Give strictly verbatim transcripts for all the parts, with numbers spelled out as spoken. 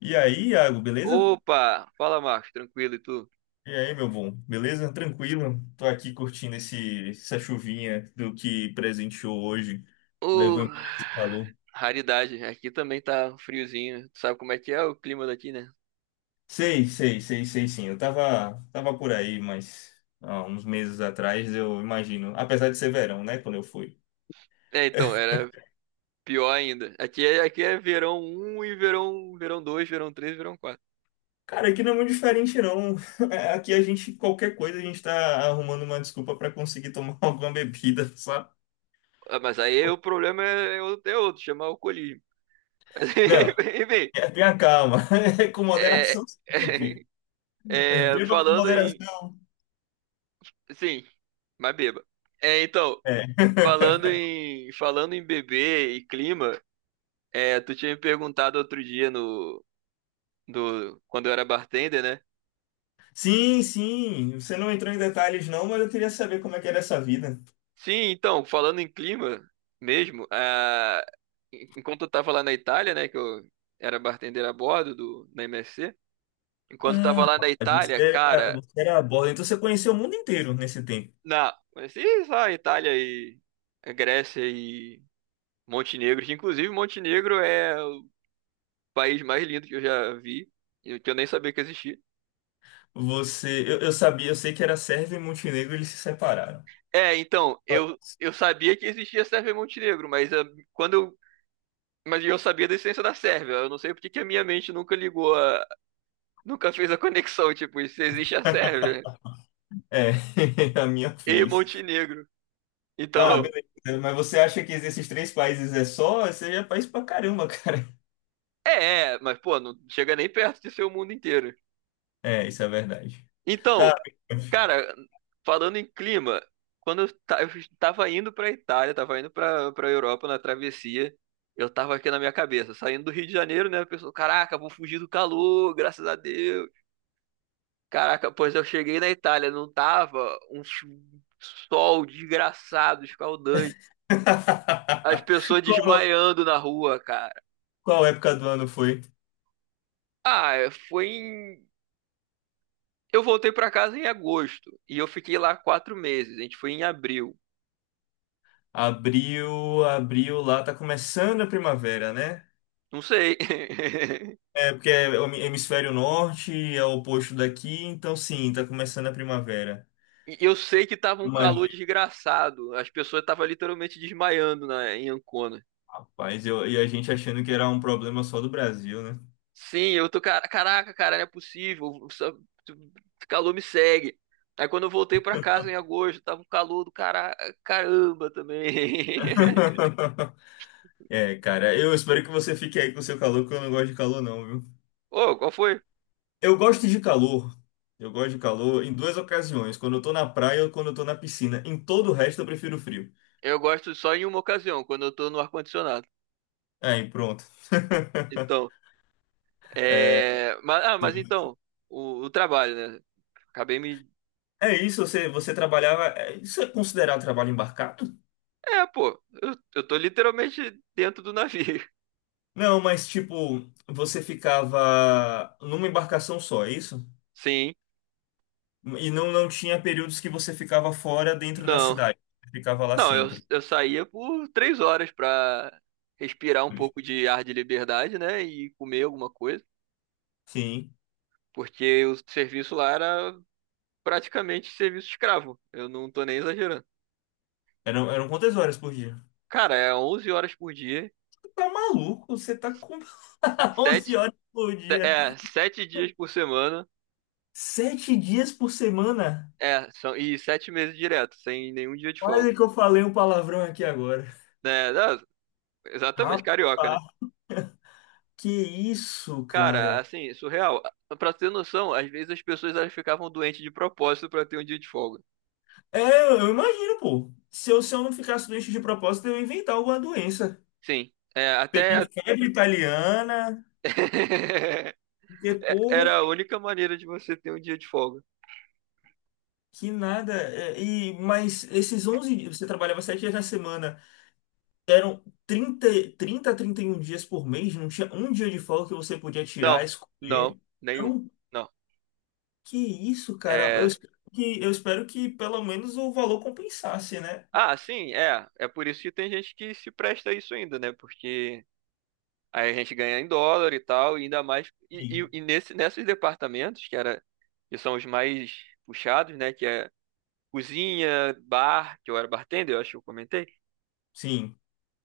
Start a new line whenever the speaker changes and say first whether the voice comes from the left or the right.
left: E aí, Iago, beleza?
right: Opa! Fala, Marcos, tranquilo, e tu?
left: E aí, meu bom, beleza? Tranquilo? Tô aqui curtindo esse, essa chuvinha do que presenteou hoje.
right: Ô,
left: Levou embora esse calor.
right: raridade, aqui também tá friozinho. Tu sabe como é que é o clima daqui, né?
left: Sei, sei, sei, sei sim. Eu tava, tava por aí, mas há uns meses atrás, eu imagino. Apesar de ser verão, né? Quando eu fui.
right: É, então, era pior ainda. Aqui é, aqui é verão um e verão, verão dois, verão três, verão quatro.
left: Cara, aqui não é muito diferente, não. Aqui a gente, qualquer coisa, a gente tá arrumando uma desculpa pra conseguir tomar alguma bebida, sabe?
right: Ah, mas aí o problema é, é outro é outro, chamar alcoolismo.
left: Não,
right: Enfim,
left: tenha calma. É com
right: é,
left: moderação sempre.
right: é, é,
left: Beba com
right: falando em...
left: moderação.
right: Sim, mas beba. É, então,
left: É.
right: falando em, falando em bebê e clima, é, tu tinha me perguntado outro dia no, do quando eu era bartender, né?
left: Sim, sim. Você não entrou em detalhes, não, mas eu queria saber como é que era essa vida.
right: Sim, então, falando em clima mesmo, ah, enquanto eu tava lá na Itália, né, que eu era bartender a bordo do na M S C, enquanto eu tava
left: Ah,
right: lá na
left: rapaz,
right: Itália,
left: você era,
right: cara,
left: você era a borda, então você conheceu o mundo inteiro nesse tempo.
right: na, mas se só a Itália e a Grécia e Montenegro, que inclusive Montenegro é o país mais lindo que eu já vi, e que eu nem sabia que existia.
left: Você, eu, eu sabia, eu sei que era Sérvia e Montenegro, eles se separaram.
right: É, então, eu eu sabia que existia Sérvia e Montenegro. mas ah, quando eu Mas eu sabia da existência da Sérvia. Eu não sei porque que a minha mente nunca ligou a... Nunca fez a conexão, tipo, se existe a Sérvia
left: É, a minha
right: e
left: fez.
right: Montenegro.
left: Tá,
right: Então,
left: beleza. Mas você acha que esses três países é só? Você já é país pra caramba, cara.
right: é, é, mas pô, não chega nem perto de ser o mundo inteiro.
left: É, isso é verdade. Tá.
right: Então, cara, falando em clima, quando eu, ta- eu tava indo pra Itália, tava indo pra, pra Europa na travessia. Eu tava aqui na minha cabeça, saindo do Rio de Janeiro, né? A pessoa, caraca, vou fugir do calor, graças a Deus. Caraca, pois eu cheguei na Itália, não tava um sol desgraçado, escaldante. As pessoas
left: Qual,
right: desmaiando na rua, cara.
left: qual época do ano foi?
right: Ah, é, foi em... Eu voltei pra casa em agosto e eu fiquei lá quatro meses. A gente foi em abril.
left: Abril, abril lá tá começando a primavera, né?
right: Não sei.
left: É, porque é o hemi- hemisfério norte, é o oposto daqui, então sim, tá começando a primavera.
right: E eu sei que tava um
left: Mas,
right: calor desgraçado. As pessoas estavam literalmente desmaiando na... em Ancona.
left: rapaz, eu, e a gente achando que era um problema só do Brasil, né?
right: Sim, eu tô, cara, caraca, cara, não é possível. só- tu- Calor me segue. Aí quando eu voltei pra casa em agosto, tava um calor do cara, caramba também.
left: É, cara, eu espero que você fique aí com o seu calor, porque eu não gosto de calor, não, viu?
right: Ô, qual foi?
left: Eu gosto de calor. Eu gosto de calor em duas ocasiões, quando eu tô na praia ou quando eu tô na piscina. Em todo o resto, eu prefiro frio.
right: Eu gosto só em uma ocasião, quando eu tô no ar-condicionado.
left: Aí, pronto.
right: Então, é. Mas, ah, mas então, o, o trabalho, né? Acabei me.
left: É isso, você, você trabalhava. É, isso é considerado trabalho embarcado?
right: É, pô, eu, eu tô literalmente dentro do navio.
left: Não, mas tipo, você ficava numa embarcação só, é isso?
right: Sim,
left: E não, não tinha períodos que você ficava fora dentro da
right: não.
left: cidade. Você ficava lá
right: Não, eu,
left: sempre.
right: eu saía por três horas pra respirar um pouco de ar de liberdade, né? E comer alguma coisa.
left: Sim.
right: Porque o serviço lá era praticamente serviço escravo. Eu não tô nem exagerando.
left: Eram, eram quantas horas por dia?
right: Cara, é onze horas por dia,
left: Você tá maluco? Você tá com
right: sete,
left: onze horas por dia.
right: é, sete dias por semana,
left: Sete dias por semana?
right: é, são, e sete meses direto, sem nenhum dia de folga.
left: Quase que eu falei um palavrão aqui agora.
right: Né? Ah, exatamente, carioca, né?
left: Rapaz, que isso,
right: Cara,
left: cara?
right: assim, surreal. Pra ter noção, às vezes as pessoas elas ficavam doentes de propósito pra ter um dia de folga.
left: É, eu imagino, pô. Se eu, se eu não ficasse doente de propósito, eu ia inventar alguma doença.
right: Sim. É,
left: Peguei
right: até,
left: febre italiana, porque, pô,
right: era a única maneira de você ter um dia de folga.
left: que nada. É, e, mas esses onze dias, você trabalhava sete dias na semana, eram trinta, trinta a trinta e um dias por mês, não tinha um dia de folga que você podia tirar,
right: Não, não,
left: escolher.
right: nenhum.
left: Não,
right: Não.
left: que isso, cara. Eu,
right: É...
left: espero que, eu espero que pelo menos o valor compensasse, né?
right: Ah, sim, é. É por isso que tem gente que se presta a isso ainda, né? Porque aí a gente ganha em dólar e tal, e ainda mais. E, e,
left: Sim.
right: e nesse, nesses departamentos, que era, que são os mais puxados, né? Que é cozinha, bar, que eu era bartender, eu acho que eu comentei.
left: Sim.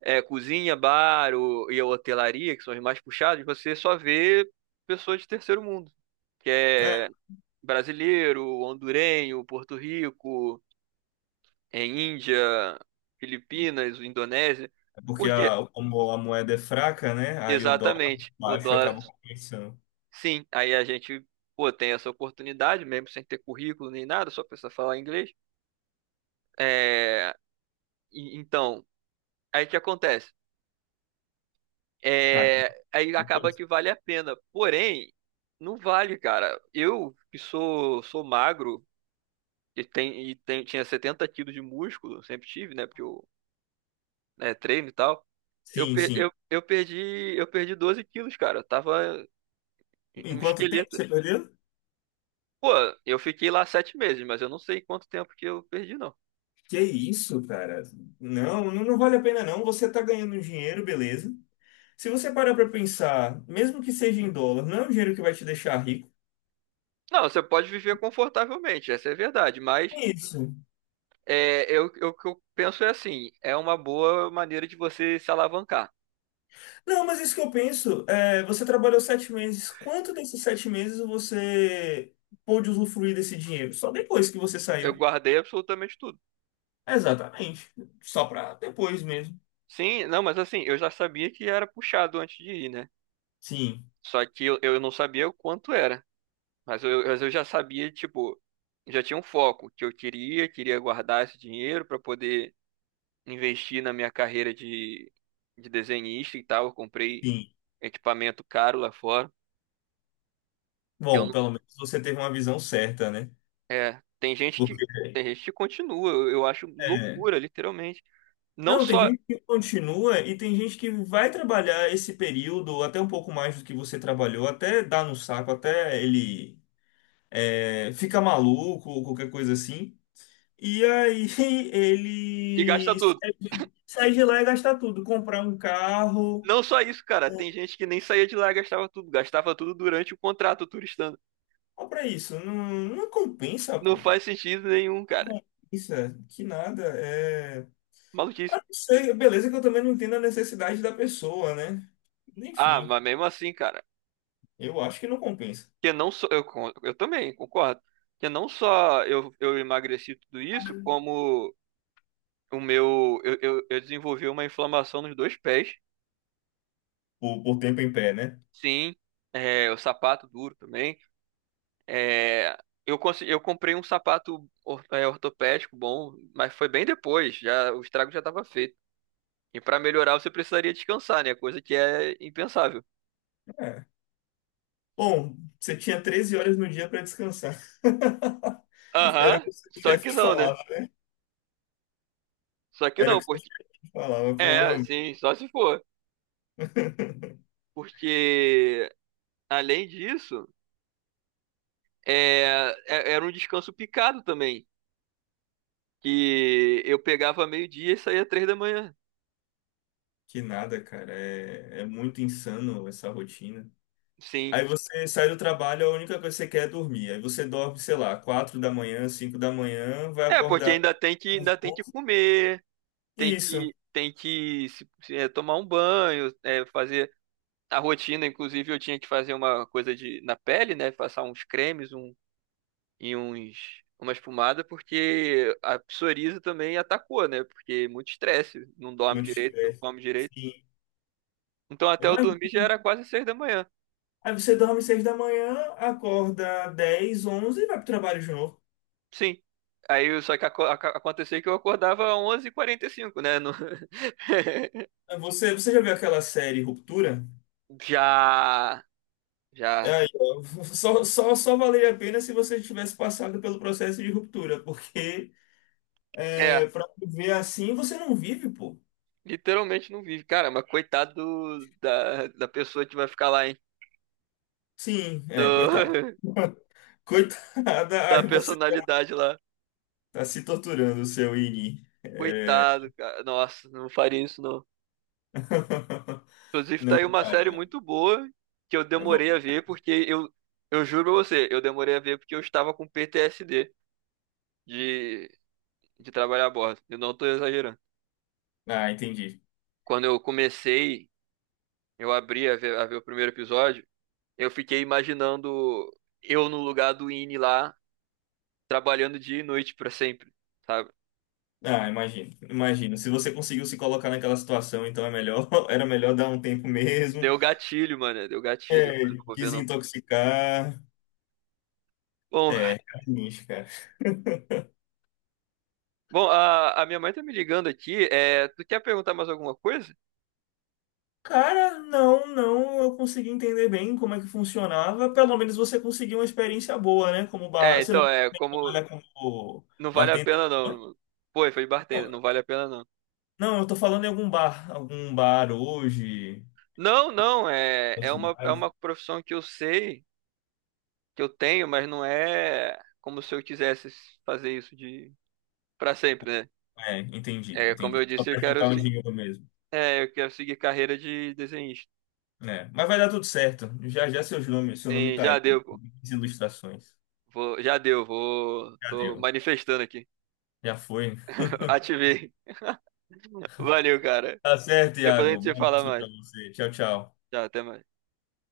right: É, cozinha, bar o, e a hotelaria, que são os mais puxados, você só vê pessoas de terceiro mundo. Que
left: É,
right: é brasileiro, hondurenho, Porto Rico, é, Índia, Filipinas, Indonésia.
left: porque
right: Porque,
left: a, como a moeda é fraca, né? Aí o dólar
right: exatamente, o
left: baixo
right: dólar,
left: acaba compensando.
right: sim, aí a gente, pô, tem essa oportunidade, mesmo sem ter currículo nem nada, só precisa falar inglês. É, e- então, aí o que acontece?
left: Cara,
right: É, aí
left: uma
right: acaba
left: coisa.
right: que vale a pena. Porém, não vale, cara. Eu que sou, sou, magro e, tem, e tem, tinha setenta quilos de músculo, sempre tive, né? Porque eu, né, treino e tal. Eu,
left: Sim,
right: per-
left: sim.
right: eu, eu perdi, eu perdi doze quilos, cara. Eu tava um
left: Em quanto tempo
right: esqueleto.
left: você perdeu?
right: Pô, eu fiquei lá sete meses, mas eu não sei quanto tempo que eu perdi, não.
left: Que isso, cara? Não, não não vale a pena, não. Você tá ganhando dinheiro, beleza. Se você parar pra pensar, mesmo que seja em dólar, não é um dinheiro que vai te deixar rico.
right: Não, você pode viver confortavelmente, essa é a verdade, mas
left: É isso.
right: é, eu, eu- o que eu penso é assim, é uma boa maneira de você se alavancar.
left: Não, mas isso que eu penso, é, você trabalhou sete meses. Quanto desses sete meses você pôde usufruir desse dinheiro? Só depois que você
right: Eu
left: saiu.
right: guardei absolutamente tudo.
left: Exatamente. Só pra depois mesmo.
right: Sim, não, mas assim, eu já sabia que era puxado antes de ir, né?
left: Sim,
right: Só que eu, eu não sabia o quanto era. Mas eu, mas eu já sabia, tipo, já tinha um foco que eu queria, queria guardar esse dinheiro para poder investir na minha carreira de, de desenhista e tal. Eu comprei
left: sim.
right: equipamento caro lá fora, que eu
left: Bom,
right: não,
left: pelo menos você teve uma visão certa, né?
right: é, tem gente que
left: Porque
right: tem gente que continua. Eu, eu acho
left: é,
right: loucura, literalmente. Não
left: não, tem
right: só
left: gente que continua e tem gente que vai trabalhar esse período até um pouco mais do que você trabalhou, até dar no saco, até ele é, fica maluco ou qualquer coisa assim. E aí
right: e gasta
left: ele
right: tudo.
left: sai de sai de lá e gasta tudo, comprar um carro,
right: Não só isso, cara, tem gente que nem saía de lá e gastava tudo, gastava tudo durante o contrato turistando.
left: compra isso. Não, não compensa,
right: Não
left: pô.
right: faz sentido nenhum,
left: Não
right: cara.
left: compensa, que nada. É. Ah,
right: Maluquice.
left: não sei, beleza que eu também não entendo a necessidade da pessoa, né?
right: Ah,
left: Enfim,
right: mas mesmo assim, cara,
left: eu acho que não compensa.
right: que não só eu, con- eu também concordo que não só eu, eu emagreci tudo isso, como o meu eu, eu, eu desenvolvi uma inflamação nos dois pés.
left: Por, por tempo em pé, né?
right: Sim. É, o sapato duro também. É, eu consegui, eu comprei um sapato or- é, ortopédico bom, mas foi bem depois, já o estrago já estava feito, e para melhorar você precisaria descansar, né? Coisa que é impensável.
left: É. Bom, você tinha treze horas no dia para descansar. Era o
right: Aham.
left: que o seu
right: só
left: chefe
right: que
left: te
right: não né
left: falava.
right: só que
left: Era o
right: não
left: que o seu
right: porque
left: chefe falava,
right: é
left: provavelmente.
right: sim, só se for. Porque, além disso, É, é- era um descanso picado também, que eu pegava meio-dia e saía três da manhã.
left: Que nada, cara. É, é muito insano essa rotina.
right: Sim.
left: Aí você sai do trabalho, a única coisa que você quer é dormir. Aí você dorme, sei lá, quatro da manhã, cinco da manhã, vai
right: É, porque
left: acordar.
right: ainda tem que ainda tem que comer, tem
left: Isso.
right: que tem que se- se- é, tomar um banho, é, fazer a rotina. Inclusive eu tinha que fazer uma coisa de na pele, né? Passar uns cremes, um e uns uma espumada, porque a psoríase também atacou, né? Porque muito estresse, não dorme
left: Muito
right: direito, não
left: estresse.
right: come direito.
left: Sim.
right: Então até eu
left: Imagina.
right: dormir já era quase seis da manhã.
left: Aí você dorme seis da manhã, acorda dez, onze e vai pro trabalho de novo.
right: Sim. Aí só que aco- aca- aconteceu que eu acordava onze e quarenta e cinco, né? no-
left: Aí, Você, você já viu aquela série Ruptura?
right: Já.
left: É
right: Já.
left: aí, ó, só, só, só valeria a pena se você tivesse passado pelo processo de ruptura, porque
right: É,
left: é, pra viver assim você não vive, pô.
right: literalmente não vive. Cara, mas coitado do- da, da pessoa que vai ficar lá, hein?
left: Sim, é, coitado.
right: Do-
left: Coitada,
right: Da
left: aí você
right: personalidade lá.
left: tá se torturando, seu Ini. É...
right: Coitado, cara. Nossa, não faria isso, não. Inclusive, tá aí uma série muito boa que eu
left: é bom.
right: demorei a ver, porque eu, eu juro pra você, eu demorei a ver porque eu estava com P T S D de, de trabalhar a bordo. Eu não tô exagerando.
left: Ah, entendi.
right: Quando eu comecei Eu abri a ver, a ver o primeiro episódio, eu fiquei imaginando eu no lugar do Ini lá, trabalhando dia e noite pra sempre, sabe?
left: Ah, imagino, imagino. Se você conseguiu se colocar naquela situação, então é melhor, era melhor dar um tempo mesmo.
right: Deu gatilho, mano, deu gatilho. Falei,
left: É,
right: não vou ver, não.
left: desintoxicar.
right: Bom,
left: É, carniz, cara.
right: bom, a, a minha mãe tá me ligando aqui, é, tu quer perguntar mais alguma coisa?
left: Cara, não, não, eu consegui entender bem como é que funcionava. Pelo menos você conseguiu uma experiência boa, né? Como
right: É,
left: bar. Você
right: então,
left: não
right: é, como
left: trabalha como
right: não vale a
left: bartender?
right: pena,
left: Não,
right: não. Pô, foi
left: não.
right: bartender, não vale a pena, não.
left: Não, eu tô falando em algum bar, algum bar hoje.
right: Não, não, é,
left: Da
right: é uma, é
left: cidade.
right: uma profissão que eu sei, que eu tenho, mas não é como se eu quisesse fazer isso de para sempre, né?
left: É, entendi,
right: É, como
left: entendi.
right: eu
left: Só
right: disse, eu
left: pra
right: quero,
left: juntar um
right: se-
left: dinheiro mesmo.
right: é, eu quero seguir carreira de desenhista.
left: É, mas vai dar tudo certo. Já já seus nomes, seu nome
right: Sim,
left: tá
right: já
left: aí.
right: deu, pô.
left: As ilustrações.
right: Vou, já deu, vou.
left: Já
right: Tô
left: deu.
right: manifestando aqui.
left: Já foi.
right: Ativei. Valeu, cara.
left: Tá certo,
right: Depois a
left: Iago.
right: gente se
left: Bom
right: fala
left: dia pra
right: mais.
left: você. Tchau, tchau.
right: Tchau, até mais.